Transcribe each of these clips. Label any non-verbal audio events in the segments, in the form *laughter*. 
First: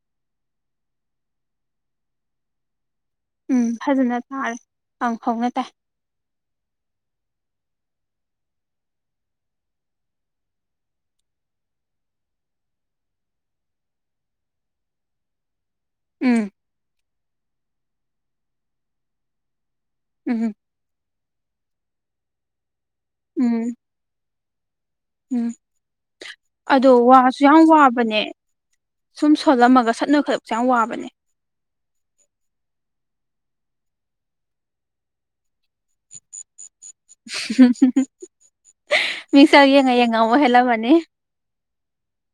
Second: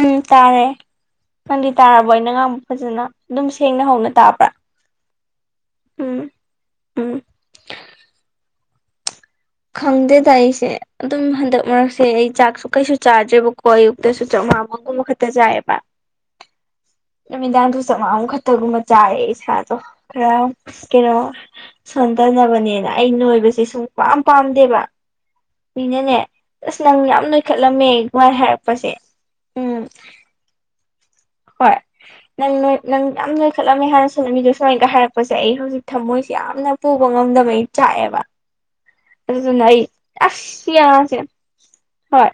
ꯎꯝ ꯇꯔꯦ ꯅꯪꯗꯤ ꯇꯔꯕꯣ ꯑꯩꯅ ꯉꯥꯡꯕ ꯐꯖꯅ ꯑꯗꯨꯝ ꯎꯝ ꯁꯦꯡꯅ ꯍꯧꯅ ꯐꯖꯅ ꯇꯥꯕ꯭ꯔꯥ ꯇꯔꯦ ꯑꯪ ꯍꯧꯅ ꯇꯥꯏ ꯎꯝ ꯎꯝ ꯈꯪꯗꯦꯗ ꯑꯩꯁꯦ ꯑꯗꯨꯝ ꯍꯟꯗꯛ ꯃꯔꯛꯁꯦ ꯑꯩ ꯆꯥꯛꯁꯨ ꯀꯩꯁꯨ ꯆꯥꯗ꯭ꯔꯦꯕꯀꯣ ꯑꯌꯨꯛꯇꯁꯨ ꯆꯥꯛ *unintelligible* ꯈꯛꯇ ꯆꯥꯏꯕ ꯎꯝ ꯅꯨꯃꯤꯗꯥꯡꯁꯨ *unintelligible* ꯈꯛꯇꯒꯨꯝꯕ ꯆꯥꯔꯦ ꯏꯁꯥꯗꯣ ꯈꯔ ꯎꯝ ꯑ ꯀꯩꯅꯣ ꯁꯣꯟꯇꯅꯕꯅꯦꯅ ꯑꯩ ꯅꯣꯏꯕꯁꯦ ꯎꯝ ꯁꯨꯡ ꯄꯥꯝ ꯄꯥꯝꯗꯦꯕ ꯎꯝ ꯃꯤꯅꯅꯦ ꯑꯁ ꯑꯗꯣ ꯅꯪ ꯋꯥꯁꯨ ꯌꯥꯝ ꯅꯣꯏꯈꯠꯂꯝꯃꯦ ꯋꯥꯕꯅꯦ ꯁꯨꯃꯥꯏꯅ ꯍꯥꯏꯔꯛꯄꯁꯦ ꯁꯨꯝ ꯎꯝ ꯁꯣꯜꯂꯝꯃꯒ ꯁꯠ ꯅꯣꯢ ꯈꯠ ꯆꯌꯥꯝ ꯋꯥꯕꯅꯦ ꯍꯣꯏ ꯅꯪ ꯅꯣꯢꯅꯪ ꯌꯥꯝ ꯅꯣꯏꯈꯠꯂꯝꯃꯦ ꯍꯥꯟꯅ ꯁꯂꯝꯃꯤꯗꯣ ꯁꯨꯃꯥꯏꯅꯒ ꯍꯥꯏꯔꯛꯄꯁꯦ ꯑꯩ ꯍꯧꯖꯤꯛ ꯊꯝꯃꯣꯏꯁꯦ ꯌꯥꯝꯅ ꯄꯨꯕ ꯉꯝꯗꯕꯩ ꯆꯥꯛꯑꯦꯕ ꯑꯗꯨꯅ ꯃꯤꯛꯆꯔ ꯑꯩ ꯌꯦꯡꯉ ꯌꯦꯡꯉ ꯑꯃꯨꯛ ꯑꯁ ꯍꯦꯜꯂꯝꯃꯅꯤ ꯌꯥꯁꯦ ꯍꯣꯏ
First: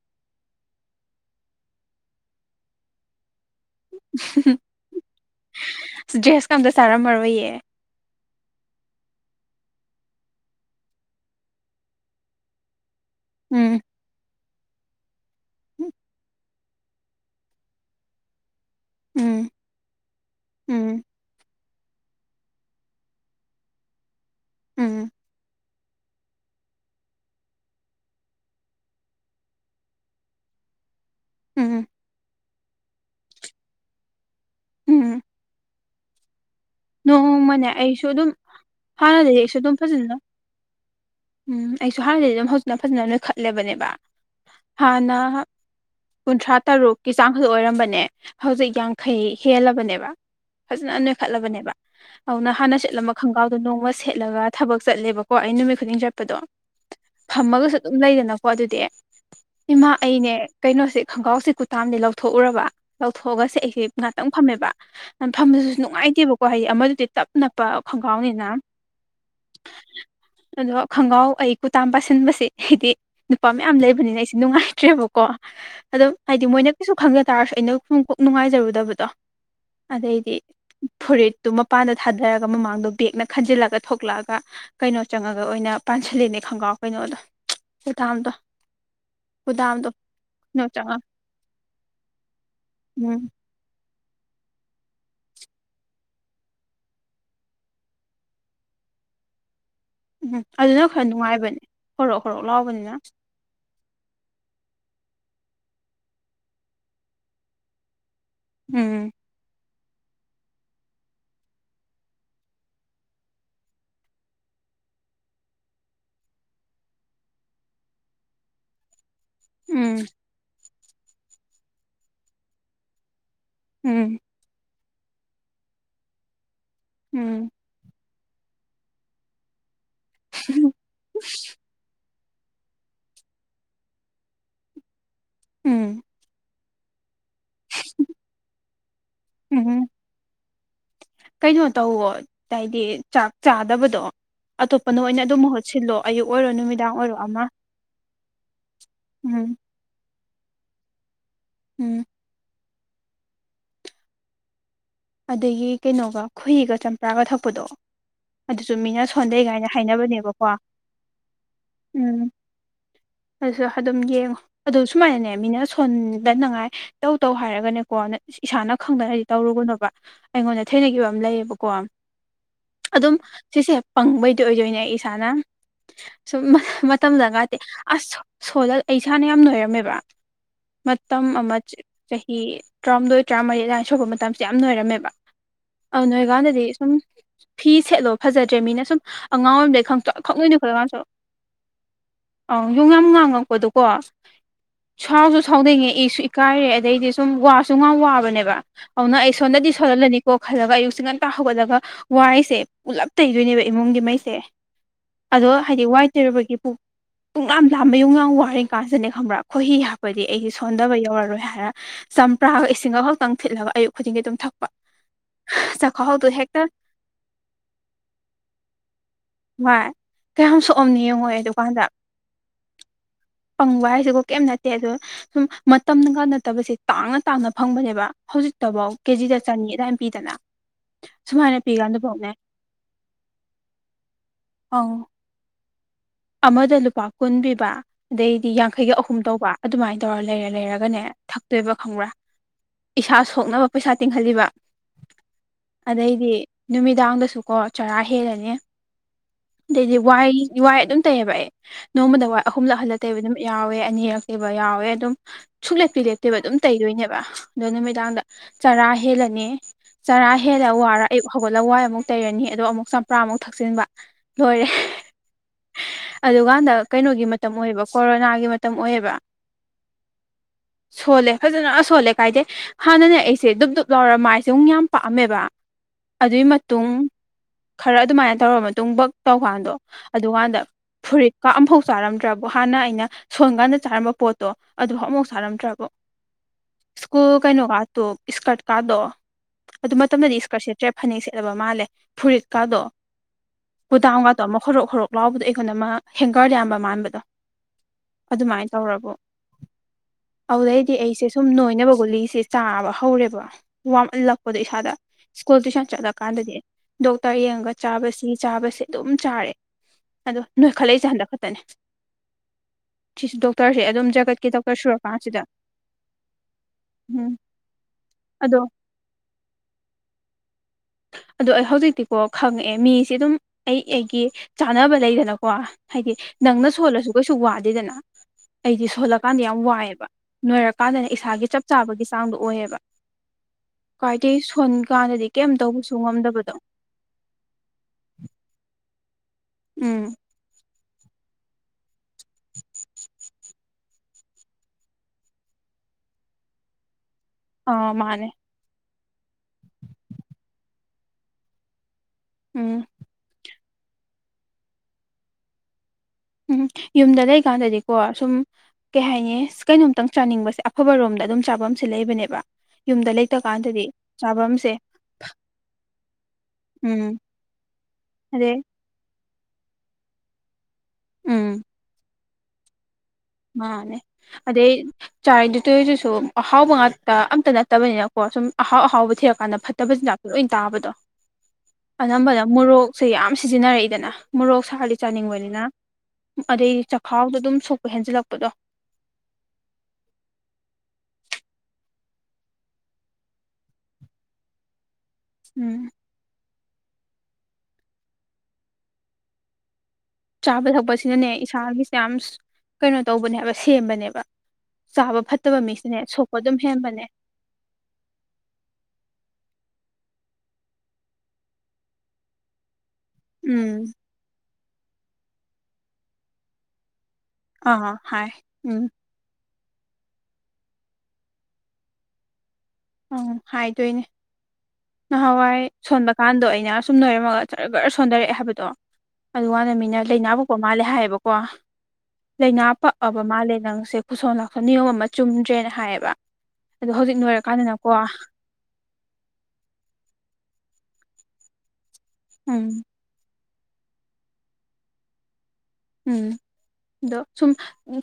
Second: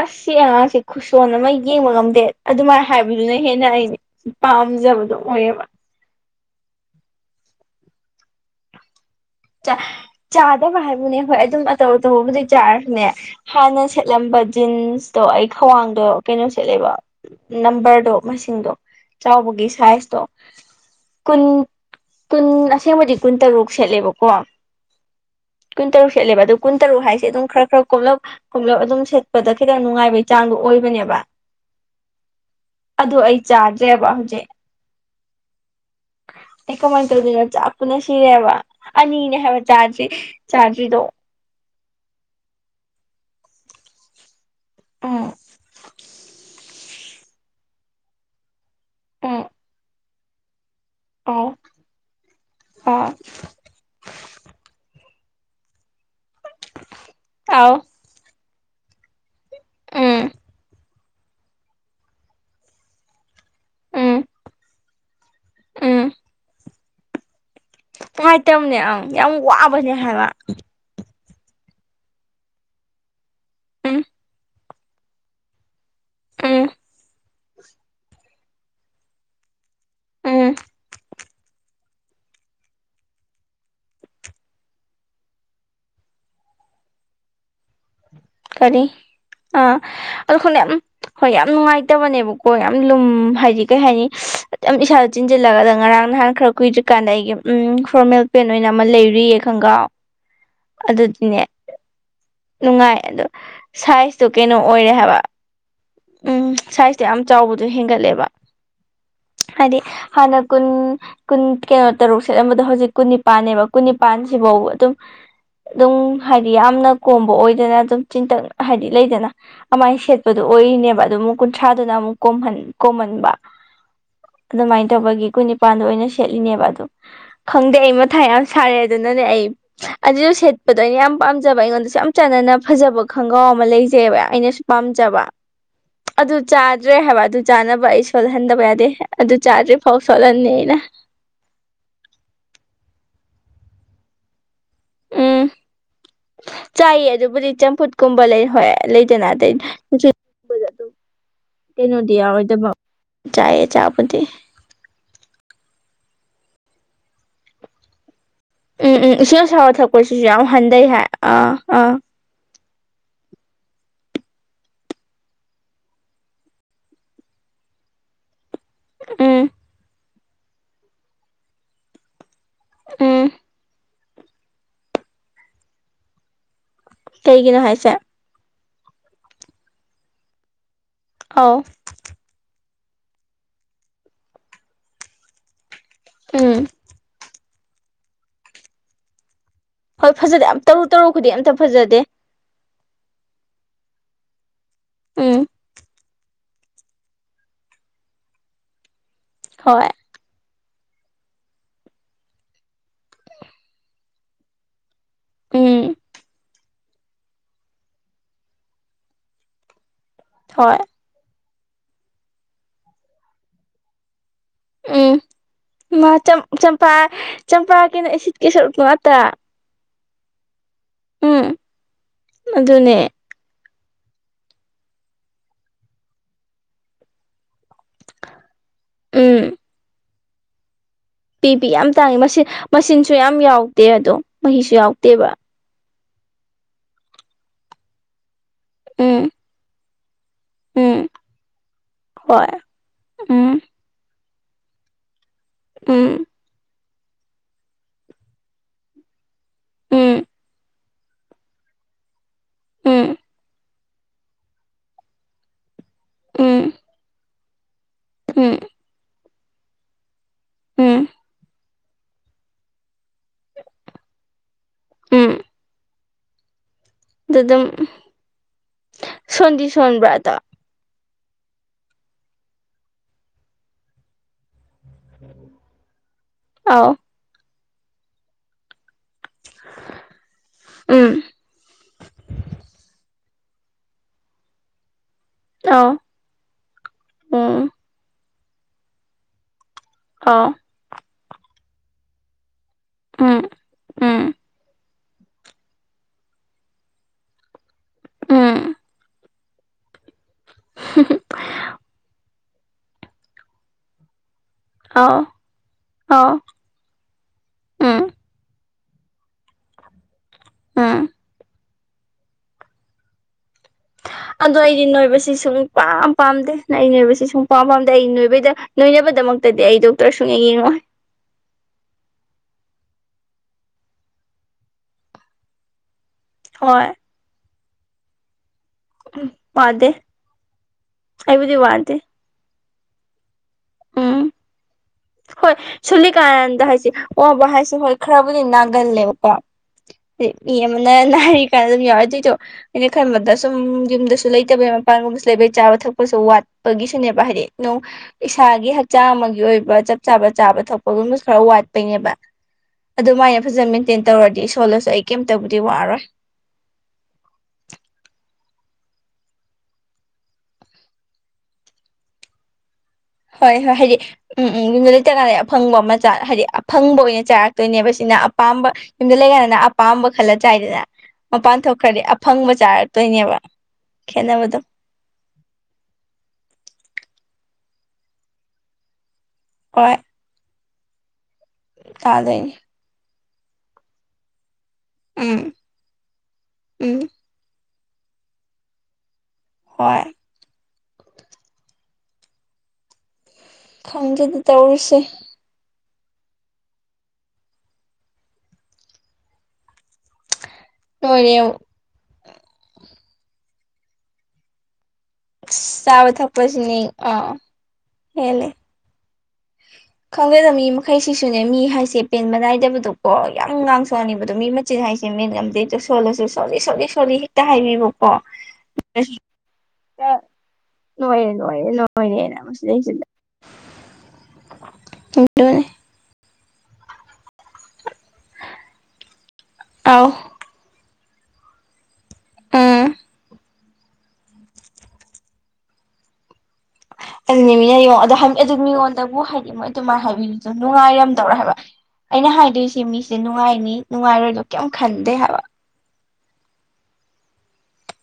ꯑꯁ ꯁꯤ ꯑꯉꯥꯡꯁꯦ ꯈꯨꯁꯣꯟ ꯑꯃ ꯌꯦꯡꯕ ꯉꯝꯗꯦ ꯑꯗꯨꯃꯥꯏꯅ ꯍꯥꯏ *unintelligible* ꯑꯩꯅ ꯄꯥꯝꯖꯕꯗꯣ ꯑꯣꯏꯌꯦꯕ ꯗ꯭ꯔꯦꯁꯀ ꯑꯝꯇ ꯆꯥꯔꯝꯃꯔꯣꯏꯌꯦ ꯆꯥ ꯆꯥꯗꯕ ꯍꯥꯏꯕꯨꯅꯦ ꯍꯣꯏ ꯑꯗꯨꯝ ꯑꯇꯧ ꯑꯇꯧꯕꯕꯨꯗꯤ ꯆꯥꯔꯁꯨꯅꯦ ꯎꯝ ꯍꯥꯟꯅ ꯁꯦꯠꯂꯝꯕ ꯖꯤꯟꯁꯇꯣ ꯑꯩ ꯈ꯭ꯋꯥꯡꯗꯣ ꯀꯩꯅꯣ ꯁꯦꯠꯂꯦꯕ ꯅꯝꯕꯔꯗꯣ ꯃꯁꯤꯡꯗꯣ ꯎꯝ ꯆꯥꯎꯕꯒꯤ ꯁꯥꯏꯖꯇꯣ ꯎꯝ ꯀꯨꯟ ꯀꯨꯟ ꯑꯁꯦꯡꯕꯗꯤ ꯀꯨꯟꯇꯔꯨꯛ ꯁꯦꯠꯂꯦꯕꯀꯣ ꯎꯝ ꯀꯨꯟꯇꯔꯨꯛ ꯁꯦꯠꯂꯦꯕ ꯑꯗꯨꯝ ꯀꯨꯟꯇꯔꯨꯛ ꯍꯥꯢꯁꯦ ꯈ꯭ꯔ ꯈ꯭ꯔ ꯀꯣꯝꯂꯞ ꯀꯣꯝꯂꯞ ꯑꯗꯨꯝ ꯁꯦꯠꯄꯗ ꯈꯤꯇꯪ ꯅꯨꯡꯉꯥꯏꯕꯩ ꯆꯥꯡꯗꯣ ꯑꯣꯏꯕꯅꯦꯕ ꯎꯝ ꯑꯗꯣ ꯑꯩ ꯆꯥꯗ꯭ꯔꯦꯕ ꯍꯧꯖꯤꯛ ꯎꯝ ꯑꯩ ꯀꯃꯥꯏꯟ ꯇꯧꯗꯣꯏꯅꯣ ꯅꯣꯡꯃꯅꯦ ꯆꯥꯛ ꯄꯅ ꯑꯩꯁꯨ ꯑꯗꯨꯝ ꯁꯤꯔꯦꯕ ꯑꯅꯤꯅꯦ ꯍꯥꯟꯅꯗꯒꯤ ꯑꯩꯁꯨ ꯍꯥꯏꯕ ꯑꯗꯨꯝ ꯆꯥꯗ꯭ꯔꯤ ꯐꯖꯅ ꯆꯥꯗ꯭ꯔꯤꯗꯣ ꯎꯝ ꯑꯩꯁꯨ ꯍꯥꯟꯅꯗꯤ ꯑꯗꯨꯝ ꯍꯧꯖꯤꯛꯅ ꯐꯖꯅ ꯅꯣꯏꯈꯠꯂꯦꯕꯅꯦꯕ ꯍꯥꯟꯅ ꯎꯝ ꯀꯨꯟꯊ꯭ꯔꯥ ꯇꯔꯨꯛ ꯒꯤ ꯆꯥꯡ ꯈꯜ ꯑꯣꯏꯔꯝꯕꯅꯦ ꯍꯧꯖꯤꯛ ꯌꯥꯡꯈꯩ ꯎꯝ ꯍꯦꯜꯂꯕꯅꯦꯕ ꯐꯖꯅ ꯑꯥꯎ ꯅꯣꯏꯈꯠꯂꯕꯅꯦꯕ꯫ ꯑꯧꯅ ꯍꯥꯟꯅ ꯑꯥ ꯁꯦꯠꯂꯝꯕ ꯈꯡꯒꯥꯎꯗ ꯅꯣꯡꯃ ꯁꯦꯠꯂꯒ ꯊꯕꯛ ꯆꯠꯂꯦꯕꯀꯣ ꯑꯩ ꯅꯨꯃꯤꯠ ꯈꯨꯗꯤꯡ ꯆꯠꯄꯗꯣ ꯑꯥꯎ ꯐꯝꯃꯒꯁꯨ ꯑꯗꯨꯝ ꯂꯩꯗꯅꯀꯣ ꯑꯗꯨꯗꯤ꯫ ꯏꯃꯥ ꯎꯝ ꯑꯩꯅꯦ ꯀꯩꯅꯣꯁꯦ ꯈꯡꯒꯥꯎꯁꯦ ꯊꯥꯝꯗꯤ ꯂꯧꯊꯣꯛꯎꯔꯕ ꯂꯧꯊꯣꯛꯑꯒꯁꯦ *unintelligible* ꯎꯝ ꯉꯍꯥꯛꯇꯪ ꯐꯝꯃꯦꯕ ꯑ ꯐꯝꯝꯕꯁꯨ ꯎꯝ ꯅꯨꯡꯉꯥꯏꯇꯦꯕꯀꯣ꯫ ꯍꯥꯏꯗꯤ ꯑꯃꯗꯨꯗꯤ ꯇꯞ ꯅꯞꯄ ꯈꯣꯡꯒ꯭ꯔꯥꯎꯅꯤꯅ ꯅꯨꯡꯉꯥꯏꯇꯕꯅꯦ ꯑꯪ ꯌꯥꯝ ꯋꯥꯕꯅꯦ ꯍꯥꯏꯕ ꯈꯣꯡꯒꯥꯎ ꯑꯩ ꯀꯨꯇꯥꯝ ꯄꯥꯁꯤꯟꯕꯁꯦ ꯍꯩꯗꯤ ꯅꯨꯄꯥ ꯃꯌꯥꯝ ꯎꯝ ꯂꯩꯕꯅꯤꯅ ꯑꯩꯁꯦ ꯅꯨꯡꯉꯥꯏꯇ꯭ꯔꯦꯕ ꯀꯣ ꯑꯗꯨꯝ ꯍꯥꯏꯗꯤ ꯎꯝ ꯃꯣꯏꯅ ꯀꯩꯁꯨ ꯈꯪꯒ ꯇꯥꯔꯁꯨ ꯑꯩꯅ ꯍꯨꯝ ꯀꯣꯛ ꯅꯨꯡꯉꯥꯏꯖꯔꯨꯗꯕꯗꯣ꯫ ꯑꯗꯩꯗꯤ꯫ ꯎꯝ ꯐꯨꯔꯤꯠꯇꯨ ꯃꯄꯥꯟꯗ ꯊꯥꯗꯔꯒ ꯃꯃꯥꯡꯗꯣ ꯕꯦꯛꯅ ꯈꯟꯖꯤꯜꯂꯒ ꯊꯣꯛꯂꯛꯑꯒ ꯀꯩꯅꯣ ꯆꯪꯉꯒ ꯑꯣꯏꯅ ꯄꯥꯟꯁꯤꯜꯂꯤꯅꯦ ꯈꯣꯡꯒꯥꯎ ꯀꯩꯅꯣꯗꯣ꯫ ꯀꯨꯗꯥꯝꯗꯣ ꯀꯔꯤ ꯑ ꯀꯨꯗꯥꯝꯗꯣ ꯑꯗꯨ ꯈꯪꯗꯦ ꯀꯩꯅꯣ ꯎꯝ꯫ ꯆꯪꯉꯒ ꯍꯣꯏ ꯌꯥꯝ ꯅꯨꯡꯉꯥꯏꯇꯕꯅꯦꯕꯀꯣ ꯌꯥꯝ ꯂꯨꯝ ꯎꯝ ꯍꯥꯏꯗꯤ ꯀꯩ ꯍꯥꯏꯅꯤ ꯁꯤꯁ ꯏꯁꯥꯗ ꯆꯤꯟꯁꯤꯜꯂꯒ ꯑꯗ ꯉꯔꯥꯡ ꯅꯍꯥꯟ ꯈꯔ ꯀꯨꯏꯗ꯭ꯔꯤꯀꯥꯟꯗ ꯑꯩꯒꯤ ꯎꯝ ꯐꯣꯔꯃꯦꯜ ꯄꯦꯟ ꯑꯣꯏꯅ ꯑꯃ ꯂꯩꯔꯨꯏꯌꯦ ꯈꯣꯡꯒꯥꯎ꯫ ꯎꯝ ꯑꯗꯨꯅ ꯈꯔ ꯅꯨꯡꯉꯥꯏꯕꯅꯦ ꯍꯣꯔꯛ ꯍꯣꯔꯣꯛ ꯂꯥꯎꯕꯅꯤꯅ꯫ ꯅꯨꯡꯉꯥꯏ ꯑꯗꯣ ꯁꯥꯏꯖꯇꯣ ꯀꯩꯅꯣ ꯑꯣꯏꯔꯦ ꯍꯥꯏꯕ꯫ ꯎꯝ ꯁꯥꯏꯖꯇ ꯌꯥꯝ ꯆꯥꯎꯕꯗꯣ ꯍꯦꯟꯒꯠꯂꯦꯕ꯫ ꯎꯝ꯫ ꯍꯥꯢꯗꯤ ꯍꯥꯟꯅ ꯀꯨꯟ꯫ ꯀꯨꯟ ꯀꯩꯅꯣ ꯇꯔꯨꯛ ꯁꯦꯠꯂꯝꯕꯗ ꯍꯧꯖꯤꯛ ꯀꯨꯟ ꯅꯤꯄꯥꯟꯅꯦꯕ ꯀꯨꯟ ꯅꯤꯄꯥꯟꯁꯤꯕꯧꯕ ꯗꯨꯝ꯫ ꯑꯗꯨꯡ ꯍꯥꯏꯗꯤ ꯌꯥꯝꯅ ꯀꯣꯝꯕ ꯑꯣꯏꯗꯦꯅ ꯑꯗꯨꯝ ꯆꯤꯟꯇꯛ ꯍꯥꯏꯗꯤ ꯂꯩꯗꯅ꯫ ꯑꯃꯥꯏꯟ ꯎꯝ ꯁꯦꯠꯄꯗꯣ ꯑꯣꯏꯔꯤꯅꯦꯕ ꯑꯗꯨ ꯃꯨꯛ ꯀꯨꯟꯊ꯭ꯔꯥꯗꯨꯅ ꯑꯃꯨꯛ ꯀꯣꯝꯍꯟ ꯀꯣꯝꯃꯟꯕ꯫ ꯎꯝ꯫ ꯑꯗꯨꯃꯥꯏꯟ ꯇꯧꯕꯒꯤ ꯀꯨꯟ ꯅꯤꯄꯥꯟꯗꯣ ꯑꯣꯏꯅ ꯁꯦꯠꯂꯤꯅꯦꯕ ꯑꯗꯨ꯫ ꯎꯝ꯫ ꯈꯪꯗꯦ ꯑꯩ ꯃꯊꯥ ꯌꯥꯝ ꯁꯥꯔꯦ ꯑꯗꯨꯅꯅꯦ ꯑꯩ ꯑꯗꯨ ꯁꯦꯠꯄꯗꯣ ꯑꯩꯅ ꯌꯥꯝ ꯄꯥꯝꯖꯕ ꯑꯩꯉꯣꯟꯗꯁꯨ ꯌꯥꯝ ꯆꯟꯅꯅ ꯐꯖꯕ ꯈꯣꯡꯒꯥꯎ ꯑꯃ ꯂꯩꯖꯩꯑꯕ ꯑꯩꯅꯁꯨ ꯄꯥꯝꯖꯕ꯫ ꯎꯝ꯫ ꯑꯗꯨ ꯆꯥꯗ꯭ꯔꯦ ꯍꯏꯕ ꯑꯗꯨ ꯆꯥꯅꯕ ꯑꯩ ꯁꯣꯜꯍꯟꯗꯕ ꯌꯥꯗꯦ ꯑꯗꯨ ꯎꯝ ꯆꯥꯗ꯭ꯔꯤꯐꯥꯎ ꯁꯣꯜꯍꯟꯅꯤ ꯑꯩꯅ꯫ ꯀꯩꯅꯣ ꯇꯧꯋꯣ ꯍꯥꯏꯗꯤ ꯆꯥꯛ ꯆꯥꯗꯕꯗꯣꯇꯣꯞ ꯀꯩꯅꯣ ꯑ ꯑꯣꯏꯅ ꯑꯗꯨꯝ ꯎꯝ ꯃꯍꯨꯠ ꯁꯤꯜꯂꯣ ꯑꯌꯨꯛ ꯑꯣꯏꯔꯣ ꯅꯨꯃꯤꯗꯥꯡ ꯑꯣꯏꯔꯣ ꯑꯃ ꯀꯨꯝꯕ ꯂꯩ ꯍꯣꯏ ꯂꯩꯗꯅ ꯎꯝ ꯑꯗꯩꯗ ꯑꯗꯨꯝ ꯎꯝ ꯀꯩꯅꯣꯗꯤ ꯌꯥꯎꯔꯣꯏꯗꯕ ꯆꯥꯌꯦ ꯆꯥꯄꯠꯇ ꯑꯗꯒꯤ ꯀꯩꯅꯣꯒ ꯈꯍꯤꯒ ꯆꯝꯄ꯭ꯔꯥꯒ ꯊꯛꯄꯗꯣ ꯑꯗꯨꯁꯨ ꯎꯝ ꯃꯤꯅ ꯎꯝ ꯏꯁꯤꯡ ꯁꯣꯟꯗꯩ ꯀꯥꯏꯅ ꯑꯁꯥꯕ ꯊꯛꯄꯁꯤꯁꯨ ꯌꯥꯝ ꯍꯥꯏꯅꯕꯅꯦꯕꯀꯣ ꯍꯟꯊꯩ ꯍꯥꯏ ꯑꯥ ꯑꯥ ꯎꯝ ꯑꯗꯨꯁꯨ ꯑꯗꯨꯝ ꯌꯦꯡꯉꯨ ꯑ ꯁꯨꯃꯥꯏꯅꯅꯦ ꯃꯤꯅ ꯁꯣꯟꯗꯅꯉꯥꯏ ꯇꯧ ꯇꯧ ꯍꯥꯏꯔꯒꯅꯦꯀꯣ ꯏꯁꯥꯅ ꯈꯪꯗ ꯍꯥꯏꯗꯤ ꯎꯝ ꯇꯧꯔꯨꯒꯅꯣꯕ ꯑꯩꯉꯣꯟꯗ ꯊꯦꯡꯅꯈꯤꯕ ꯑꯃ ꯂꯩꯌꯦꯕꯀꯣ ꯑꯗꯨꯝ ꯎꯝ ꯁꯤꯁꯦ ꯄꯪꯕꯩꯗꯤ ꯑꯣꯏꯗꯣꯏꯅꯦ ꯑꯩ ꯏꯁꯥꯅ ꯁꯨꯝ ꯃꯇꯝꯗ ꯉꯇꯦ ꯀꯩꯒꯤꯅꯣ ꯍꯥꯏꯁꯦ ꯑꯁ ꯁꯣꯜꯂ ꯑꯩ ꯏꯁꯥꯅ ꯌꯥꯝ ꯅꯣꯏꯔꯝꯃꯦꯕ ꯃꯇꯝ ꯑꯃ ꯑꯧ ꯆꯍꯤ ꯇꯔꯥꯍꯨꯝꯗꯣꯏ ꯇꯔꯥꯃꯔꯤ ꯑꯗꯨꯋꯥꯏ ꯁꯨꯄ ꯃꯇꯝꯁꯦ ꯌꯥꯝ ꯂꯣꯏꯔꯝꯃꯦꯕ ꯑꯗꯨ ꯎꯝ ꯅꯣꯏꯀꯥꯟꯗꯗꯤ ꯁꯨꯝ ꯐꯤ ꯁꯦꯠꯂꯣ ꯐꯖꯗ꯭ꯔꯦ ꯃꯤꯅ ꯁꯨꯝ ꯑꯉꯥꯡꯔꯝꯗ ꯍꯣꯏ ꯐꯖꯗꯦ ꯇꯔꯨꯛ ꯇꯔꯨꯛ ꯈꯨꯗꯤ ꯑꯝꯇ ꯐꯖꯗꯦ ꯑꯥꯎ ꯌꯨꯝ ꯌꯥꯝ ꯉꯥꯡꯉꯛꯄꯗꯣꯀꯣ ꯁꯥꯎꯁꯨ ꯎꯝ ꯁꯥꯎꯗꯩꯉꯦ ꯏꯁꯨ ꯀꯥꯏꯔꯦ ꯑꯗꯩꯗꯤ ꯁꯨꯝ ꯋꯥꯁꯨ ꯉ ꯋꯥꯕꯅꯦꯕ ꯑꯗꯨꯅ ꯑꯩ ꯁꯣꯝꯗꯗꯤ ꯍꯣꯏ ꯁꯣꯜꯍꯜꯂꯅꯤ ꯀꯣ ꯈꯜꯂꯒ ꯑꯌꯨꯛ ꯤꯡ ꯉꯟꯇꯥ ꯍꯧꯒꯠꯂꯒ ꯋꯥꯔꯤꯁꯦ ꯄꯨꯂꯞ ꯇꯩꯗꯣꯏꯅꯦꯕ ꯏꯃꯨꯡꯒꯤ ꯃꯩꯁꯦ ꯑꯗꯣ ꯍꯥꯏꯗꯤ ꯎꯝ ꯋꯥꯏ ꯇꯔꯕꯒꯤ ꯄꯨꯡ ꯄꯨꯡ ꯌꯥꯝ ꯂꯥꯝꯕꯌꯨꯡ ꯌꯥꯝꯥꯡ ꯋꯥꯔꯤ ꯀꯥꯟꯁꯤꯅꯦ ꯈꯪꯕ꯭ꯔꯥ ꯈꯣꯏꯍꯤ ꯍꯥꯞꯄꯗꯤ ꯑꯩꯁ ꯍꯣꯏ ꯁꯣꯟꯊꯕ ꯌꯧꯔꯔꯣꯏ ꯍꯥꯏꯔ ꯆꯝꯄ꯭ꯔꯥꯒ ꯏꯁꯤꯡ ꯑꯃꯐꯥꯎꯛꯇꯪ ꯊꯤꯠꯂꯕ ꯑꯌꯨꯛ ꯈꯨꯗꯤꯡꯒꯤ ꯑꯗꯨꯝ ꯊꯛꯄ ꯎꯝ ꯃꯥ ꯆꯥꯛꯈꯥꯎꯗꯣ ꯍꯦꯛꯇ ꯆꯝꯥ ꯆꯝꯄ꯭ꯔꯥ ꯀꯅ ꯏꯁꯤꯠꯀꯤꯦ ꯁ ꯎꯅꯣ ꯑꯠꯇ꯭ꯔ ꯚꯏ ꯀꯌꯥꯝ ꯁꯣꯛꯑꯝꯅꯤ ꯌꯦꯡꯉꯣꯑ ꯗꯨꯀꯥꯟꯗ ꯑꯗꯨꯅꯦ ꯐꯪꯕ ꯍꯥꯏꯁꯤꯀꯣ ꯀꯩꯝ ꯅꯠꯇꯦ ꯑꯗꯣ ꯁꯨꯝ ꯃꯇꯝꯀ ꯅꯠꯇꯕꯁꯦ ꯇꯥꯡꯅ ꯇꯥꯡꯅ ꯐꯪꯕꯅꯦꯕ ꯍꯧꯖꯤꯛꯇꯐꯥꯎ ꯀꯦꯖꯤꯗ ꯎꯝ ꯆꯅꯤ ꯑꯗꯨꯗꯥꯏꯝ ꯄꯤꯗꯅ ꯄꯤ ꯁꯨꯃꯥꯏꯅ ꯄꯤ ꯌꯥꯝ ꯇꯥꯡꯉꯤ ꯃ ꯄꯤꯀꯥꯟꯗꯐꯥꯎꯅꯦ ꯃꯆꯤꯟꯁꯨ ꯌꯥꯝ ꯌꯥꯎꯗꯦ ꯑꯗꯣ ꯃꯍꯤꯁꯨ ꯑꯪ ꯌꯥꯎꯗꯦꯕ ꯑꯃꯗ ꯂꯨꯄꯥ ꯀꯨꯟ ꯄꯤꯕ ꯑꯗꯩꯗꯤ ꯌꯥꯡꯈꯩꯒ ꯑꯍꯨꯝ ꯎꯝ ꯇꯧꯕ ꯑꯗꯨꯃꯥꯏꯅ ꯇꯧꯔ ꯂꯩꯔ ꯎꯝ ꯂꯩꯔꯒꯅꯦ ꯊꯛꯇꯣꯏꯕ ꯈꯪꯕ꯭ꯔꯥ ꯍꯣꯏ ꯏꯁꯥ ꯎꯝ ꯁꯣꯛꯅꯕ ꯄꯩꯁꯥ ꯇꯤꯡꯍꯜꯂꯤꯕ ꯎꯝ ꯑꯗꯩꯗꯤ ꯅꯨꯃꯤꯗꯥꯡꯗꯁꯨꯀꯣ ꯆꯔꯥ ꯍꯦꯜꯂꯅꯤ ꯑꯗꯩꯗꯤ ꯎꯝ ꯋꯥꯏ ꯇꯩꯑꯕ ꯑꯩ ꯅꯣꯡꯃꯗ ꯋꯥꯏ ꯑꯍꯨꯝꯂꯛ ꯍꯍꯜꯂꯒ ꯎꯝ ꯇꯩꯕ ꯑꯗꯨꯝ ꯌꯥꯎꯋꯦ ꯑꯅꯤꯔꯛꯛꯇꯩꯕ ꯌꯥꯎꯋꯦ ꯑꯗꯨꯝ ꯁꯨꯛꯂ ꯄꯤꯔꯦꯛꯇꯦꯕ ꯑꯗꯨꯝ ꯎꯝ ꯇꯩꯗꯣꯏꯅꯦꯕ ꯑꯗꯣ ꯅꯨꯃꯤꯗꯥꯡꯗ ꯎꯝ ꯆꯥꯔꯥ ꯍꯦꯜꯂꯅꯤ ꯆꯥꯔꯥ ꯍꯦꯜꯂ ꯋꯥꯔ ꯎꯝ ꯑꯛ ꯍꯧꯒꯠꯂ ꯋꯥꯏ ꯑꯃꯨꯛ ꯇꯩꯔꯅꯤ ꯑꯗꯣ ꯑꯃꯨꯛ ꯆꯝꯄ꯭ꯔꯥꯃꯨꯛ ꯊꯛꯆꯤꯟꯕ ꯂꯣꯏꯔꯦ ꯎꯝ ꯑꯗꯨꯀꯥꯟꯗ ꯀꯩꯅꯣꯒꯤ ꯑꯗꯨ ꯃꯇꯝ ꯑꯗꯨꯝ ꯑꯣꯏꯑꯕ ꯀꯣꯔꯣꯅꯥꯒꯤ ꯃꯇꯝ ꯑꯣꯏꯑꯕ ꯁꯣꯟꯗꯤ ꯁꯣꯟꯕ꯭ꯔꯥ ꯑꯗꯣ ꯁꯣꯜꯂꯦ ꯐꯖꯅ ꯁꯣꯜꯂꯦ ꯀꯥꯏꯗꯦ ꯍꯥꯟꯅꯅ ꯑꯩꯁꯦ ꯗꯨꯞ ꯗꯨꯞ ꯂꯥꯎꯔ ꯃꯥꯥꯏꯁꯦ ꯑꯃꯨꯛ ꯌꯥꯝ ꯄꯥꯛꯑꯝꯃꯦꯕ ꯑꯗꯨꯒꯤ ꯃꯇꯨꯡ ꯑꯥꯎ ꯈꯔ ꯑꯗꯨꯃꯥꯏꯅ ꯇꯧꯔꯕ ꯃꯇꯨꯡ ꯇꯧꯀꯥꯟꯗꯣ ꯑꯗꯨꯀꯥꯟꯗ ꯎꯝ ꯐꯨꯔꯤꯠꯀꯥ ꯑꯃꯐꯥꯎ ꯆꯥꯔꯝꯗ꯭ꯔꯕ ꯍꯥꯟꯅ ꯑꯩꯅ ꯁꯣꯟ ꯀꯥꯟꯗ ꯆꯥꯔꯝꯕ ꯄꯣꯠ ꯇꯣ ꯑꯗꯨꯐꯥꯎ ꯑꯃꯐꯧꯛ ꯆꯥꯔꯝꯗ꯭ꯔꯕꯣ ꯑꯥꯎ ꯁ꯭ꯀꯨꯜ ꯎꯝ ꯀꯩꯅꯣꯀꯥꯗꯣ ꯏꯁꯀꯔꯠꯀꯥꯗꯣ ꯑꯗꯨ ꯃꯇꯝꯗꯗꯤ ꯑꯥꯎ ꯏꯁꯀꯔꯠꯁꯦ ꯇ꯭ꯔꯦꯞ ꯐꯅꯦꯛ ꯁꯦꯠꯂꯕ ꯃꯥꯜꯂꯦ ꯐꯨꯔꯤꯠꯀꯥꯗꯣ ꯎꯝ ꯎꯝ ꯨꯗꯥꯡꯝꯒꯥꯗꯣ ꯑꯃꯨꯛ ꯍꯣꯔꯣꯛ ꯍꯣꯔꯣꯛ ꯂꯥꯎꯕꯗ ꯑꯩ ꯀꯩꯅꯣꯃ ꯍꯦꯡꯒꯔ ꯌꯥꯝꯕ ꯃꯥꯟꯕꯗꯣ ꯎꯝ ꯑꯗꯨꯃꯥꯏꯅ ꯇꯧꯔꯕ ꯑꯗꯨꯗꯩꯗꯤ ꯑꯩꯁꯦ ꯁꯨꯝ ꯅꯣꯏꯅꯕ ꯒꯨꯂꯤꯁꯦ ꯆꯥꯕ ꯍꯧꯔꯦꯕꯂ ꯑꯩꯈꯣ ꯏꯁꯥꯗ ꯑꯥꯎ ꯁ꯭ꯀꯨꯜ ꯇꯨꯏꯁꯟ ꯆꯠꯂ ꯑꯥꯎ ꯀꯥꯟꯗꯗꯤ ꯗꯣꯛꯇꯔ ꯌꯦꯡꯉꯒ ꯎꯝ ꯆꯥꯕꯁꯤ ꯆꯥꯕꯁꯤ ꯑꯗꯨꯝ ꯆꯥꯔꯦ ꯑꯗꯣ ꯅꯣꯏ ꯎꯝ ꯈꯜꯂꯛꯏꯁꯦ ꯍꯟꯗꯛ ꯈꯛꯇꯅꯦ ꯁꯤꯁꯨ ꯗꯣꯛꯇꯔꯁꯦ ꯑꯗꯨꯝ ꯖꯒꯠꯀꯤ ꯑꯗꯣ ꯗꯣꯛꯇꯔ ꯑꯩꯗꯤ ꯅꯣꯏꯕꯁꯤ ꯁꯨꯔꯀꯥꯟꯁꯤꯗ ꯁꯨꯡ ꯄꯥꯝ ꯄꯥꯝꯗꯦ ꯅ ꯑꯩ ꯅꯣꯏꯕꯁꯤ ꯎꯝ ꯁꯨꯡ ꯄꯥꯝ ꯄꯥꯝꯗ ꯑꯩ ꯅꯣꯏꯕꯩꯗ ꯑꯗꯣ ꯅꯣꯏꯅꯕꯗꯃꯛꯇꯗꯤ ꯑꯩ ꯗꯣꯛꯇꯔ ꯁꯨꯡꯉ ꯌꯦꯡꯉꯣ ꯑꯗ ꯑꯩ ꯍꯧꯖꯤꯛꯇꯤꯀꯣ ꯈꯪꯉꯛꯑꯦ ꯃꯤꯁꯤꯦ ꯑꯗꯨꯝ ꯑꯩ ꯑꯩꯒꯤ ꯆꯥꯅꯕ ꯂꯩꯗꯅꯀꯣ ꯍꯥꯏꯗꯤ ꯅꯪꯅ ꯍꯣꯏ ꯁꯣꯜꯂꯁꯨ ꯀꯩꯁꯨ ꯋꯥꯗꯦꯗꯅ ꯑꯩꯗꯤ ꯁꯣꯜꯂꯀꯥꯟꯗ ꯌꯥꯝ ꯋꯥꯗꯦ ꯋꯥꯏꯑꯦꯕ ꯅꯣꯏꯔꯀꯥꯟꯗꯅ ꯏꯁꯥꯒꯤ ꯑꯩꯕꯨꯗꯤ ꯆꯞ ꯋꯥꯗꯦ ꯆꯥꯕꯒꯤ ꯍꯛꯆꯥꯡꯗ ꯑꯣꯏꯌꯦꯕ ꯎꯝ ꯀꯥꯏꯗꯒꯤꯩ ꯁꯣꯟ ꯀꯥꯟꯗꯗꯤ ꯍꯣꯏ ꯀꯩꯝ ꯇꯧꯕꯁꯨ ꯉꯝꯗꯕꯗꯣ ꯁꯨꯂꯤꯀꯥꯅꯟꯗ ꯍꯥꯏꯁꯤꯦ ꯑꯣꯕ ꯍꯥꯏꯁꯤ ꯍꯣꯏ ꯈꯔꯕꯨꯗꯤ ꯅꯥꯒꯜꯂꯦꯕꯀꯣ ꯎꯝ ꯃꯤ ꯑꯃꯅ ꯅꯥꯔꯤ ꯀꯥꯟꯅ ꯑꯗꯨꯝ ꯌꯥꯎꯋꯦ ꯑꯗꯨꯣꯏꯗꯣ ꯑꯩꯅ ꯈꯟꯕꯗ ꯁꯨꯝ ꯌꯨꯝꯗꯁꯨ ꯂꯩꯇꯕꯩ ꯃꯄꯥꯟꯒꯨꯝꯕꯁꯨ ꯂꯩꯕꯩ ꯆꯥꯕ ꯊꯛꯄꯁꯨ ꯋꯥꯠꯄꯒꯤꯁꯨꯅꯦꯕ ꯍꯥꯏꯗꯤ ꯑꯥ ꯃꯥꯅꯦ ꯏꯁꯥꯒꯤ ꯍꯛꯆꯥꯡ ꯑꯃꯒꯤ ꯑꯣꯏꯕ ꯆꯞ ꯆꯥꯕ ꯆꯥꯕ ꯊꯛꯄꯒꯨꯝꯕꯁꯨ ꯈꯔ ꯋꯥꯠꯄꯩꯅꯦꯕ ꯎꯝ ꯑꯗꯨꯃꯥꯏꯅ ꯐꯖꯅ ꯃꯦꯟꯇꯦꯟ ꯇꯧꯔꯗꯤ ꯏꯁꯣꯜꯂꯁꯨ ꯑꯩ ꯀꯩꯝꯇꯕꯨꯗꯤ ꯋꯥꯔꯣꯏ ꯎꯝ ꯌꯨꯝꯗ ꯂꯩꯀꯥꯟꯗꯗꯤꯀꯣ ꯁꯨꯝ ꯀꯩ ꯍꯥꯏꯅꯤ ꯀꯩꯅꯣꯝꯇꯪ ꯆꯥꯅꯤꯡꯕꯁꯦ ꯑꯐꯕꯔꯣꯝꯗ ꯑꯗꯨꯝ ꯆꯥꯕꯁꯦ ꯂꯩꯕꯅꯦꯕ ꯌꯨꯝꯗ ꯍꯣꯏ ꯍꯣꯏ ꯂꯩꯇꯀꯥꯟꯗꯗꯤ ꯍꯥꯏꯗꯤ ꯎꯝ ꯎꯝ ꯆꯥꯐꯝꯁꯦ ꯌꯨꯝꯗ ꯂꯩꯇꯀꯥꯏꯗ ꯑꯐꯪꯕ ꯑꯃꯆꯥ ꯍꯥꯏꯗꯤ ꯑꯐꯪꯕ ꯎꯝ ꯑꯣꯏꯅ ꯆꯥꯔꯛꯇꯣꯏꯅꯦꯕ ꯁꯤꯅ ꯑꯗꯩ ꯑꯄꯥꯝꯕ ꯌꯨꯝꯗ ꯂꯩꯀꯥꯟꯗꯅ ꯑꯄꯥꯝꯕ ꯈꯜꯂ ꯆꯥꯏꯗꯅ ꯎꯝ ꯃꯄꯥꯟ ꯊꯣꯛ ꯈ꯭ꯔꯗꯤ ꯑꯐꯪꯕ ꯆꯥꯔꯛꯇꯣꯏꯅꯦꯕ ꯃꯥꯅꯦꯅꯦ ꯈꯦꯠꯅꯕꯗꯣ ꯑꯗꯦ ꯆꯥꯔꯤꯩꯗꯨ ꯇꯣꯏꯗꯨꯁꯨ ꯑꯍꯥꯎꯕ ꯉꯥꯛꯇ ꯑꯝꯇ ꯅꯠꯇꯕꯅꯤꯅꯀꯣ ꯁꯨꯝ ꯑꯍꯥꯎ ꯑꯍꯥꯎꯕ ꯊꯤꯔꯛꯀꯥꯟꯗ ꯐꯠꯇꯕ ꯍꯣꯏ ꯆꯤꯟꯖꯥꯛꯇ ꯂꯣꯏ ꯇꯥꯕꯗꯣ ꯑꯅꯝꯕꯅ ꯇꯥꯗꯣꯏꯅꯤ ꯃꯣꯔꯣꯛꯁꯦ ꯌꯥꯝ ꯁꯤꯖꯤꯟꯅꯔꯛꯏꯗꯅ ꯃꯣꯔꯣꯛ ꯁꯥꯜꯂꯤ ꯎꯝ ꯆꯥꯅꯤꯡꯕꯅꯤꯅ ꯑꯗꯩꯗꯤ ꯎꯝ ꯆꯈꯥꯎꯗꯣ ꯑꯗꯨꯝ ꯁꯣꯛꯄ ꯍꯦꯟꯖꯜꯂꯛꯄꯗꯣ ꯍꯣꯏ ꯈꯪꯗꯦꯗ ꯇꯧꯔꯤꯁꯦ ꯎꯝ ꯆꯥꯕ ꯊꯛꯄꯁꯤꯅꯅꯦ ꯂꯣꯏꯔꯦ ꯏꯁꯥꯒꯤꯁꯦ ꯌꯥꯝ ꯀꯩꯅꯣ ꯇꯧꯕꯅꯦꯕ ꯁꯦꯝꯕꯅꯦꯕ ꯆꯥꯕ ꯐꯠꯇꯕ ꯃꯤꯁꯤꯅꯦ ꯆꯥꯕ ꯁꯣꯛꯄ ꯑꯗꯨꯝ ꯍꯦꯟꯕꯅꯦ ꯑꯦꯦꯜꯂ ꯈꯪꯒꯦꯗ ꯃꯤ ꯃꯈꯩ ꯁꯤꯁꯨꯅꯦ ꯃꯤ ꯍꯥꯏꯁꯦ ꯄꯦꯟꯕ ꯅꯥꯏꯗꯕꯗꯣꯀꯣ ꯌꯥꯝ ꯉꯥꯡ ꯎꯝ ꯁꯣꯛꯅꯤꯕꯗꯣ ꯃꯤ ꯁꯤꯤ ꯍꯥꯏꯁꯦ ꯃꯤ ꯉꯝꯗꯦꯗ ꯁꯣꯜꯂꯁꯨ ꯁꯣꯠꯜꯂꯤ ꯁꯣꯠꯜꯂꯤ ꯁꯣꯜꯂꯤ ꯍꯦꯛꯇ ꯑꯥ ꯍꯥꯏꯕꯤꯕꯀꯣ ꯍꯥꯏ ꯎꯝ ꯅꯅꯨꯡꯣꯏꯔꯦ ꯅꯨꯡꯣꯏꯔꯦ ꯅꯣꯏꯔꯦꯅ ꯃꯁꯤꯁꯤ ꯂꯩ ꯎꯝ ꯍꯥꯏꯗꯣꯏꯅꯦ ꯑ ꯅꯍꯥꯟꯋꯥꯏ ꯁꯣꯟꯕ ꯀꯥꯟꯗꯣ ꯑꯩꯅ ꯁꯨꯝ ꯅꯣꯏꯔꯝꯃꯒ ꯆꯔ ꯈꯔ ꯁꯣꯟꯊꯔꯛꯑꯦ ꯍꯥꯏꯕꯗꯣ ꯑꯗꯨ ꯋꯥꯥꯟꯗ ꯃꯤꯅ ꯑꯥꯎ ꯂꯥꯏꯅꯥꯕꯨꯕ ꯃꯥꯜꯂꯦ ꯍꯥꯏꯌꯦꯕꯀꯣ ꯂꯥꯏꯅꯥ ꯎꯝ ꯄꯛꯑꯕ ꯃꯥꯜꯂꯦ ꯅꯪꯁꯦ ꯈꯨꯁꯣꯟ ꯂꯥꯛꯁꯣꯟ ꯅꯤꯌꯣꯝ ꯑꯃ ꯆꯨꯝꯗ꯭ꯔꯦꯅ ꯍꯥꯏꯌꯦꯕ ꯑꯗꯣ ꯍꯧꯖꯤꯛ ꯑꯗꯨꯅꯦ ꯃꯤꯅ ꯅꯣꯏꯔꯀꯥꯟꯗꯅꯀꯣ ꯌꯦꯡꯉꯣ ꯑꯗꯣ ꯑꯗꯨ ꯃꯤꯉꯣꯟꯗꯕꯨ ꯍꯥꯏꯗꯤ ꯃꯣꯏ ꯑꯗꯨꯃꯥꯏꯅ ꯍꯥꯏꯕꯤꯕꯗ ꯅꯨꯡꯉꯥꯏꯔꯝꯗꯧꯔ ꯍꯥꯏꯕ ꯑꯩꯅ ꯎꯝ ꯍꯥꯏꯗꯣꯏꯁꯦ ꯃꯤ ꯁꯤ ꯅꯨꯡꯉꯥꯏꯅꯤ ꯅꯨꯡꯉꯥꯏꯔꯣꯏꯗꯣ ꯀꯩꯝ ꯈꯟꯗꯦ ꯍꯥꯏꯕ ꯎꯝ ꯑꯗꯣ ꯁꯨꯝ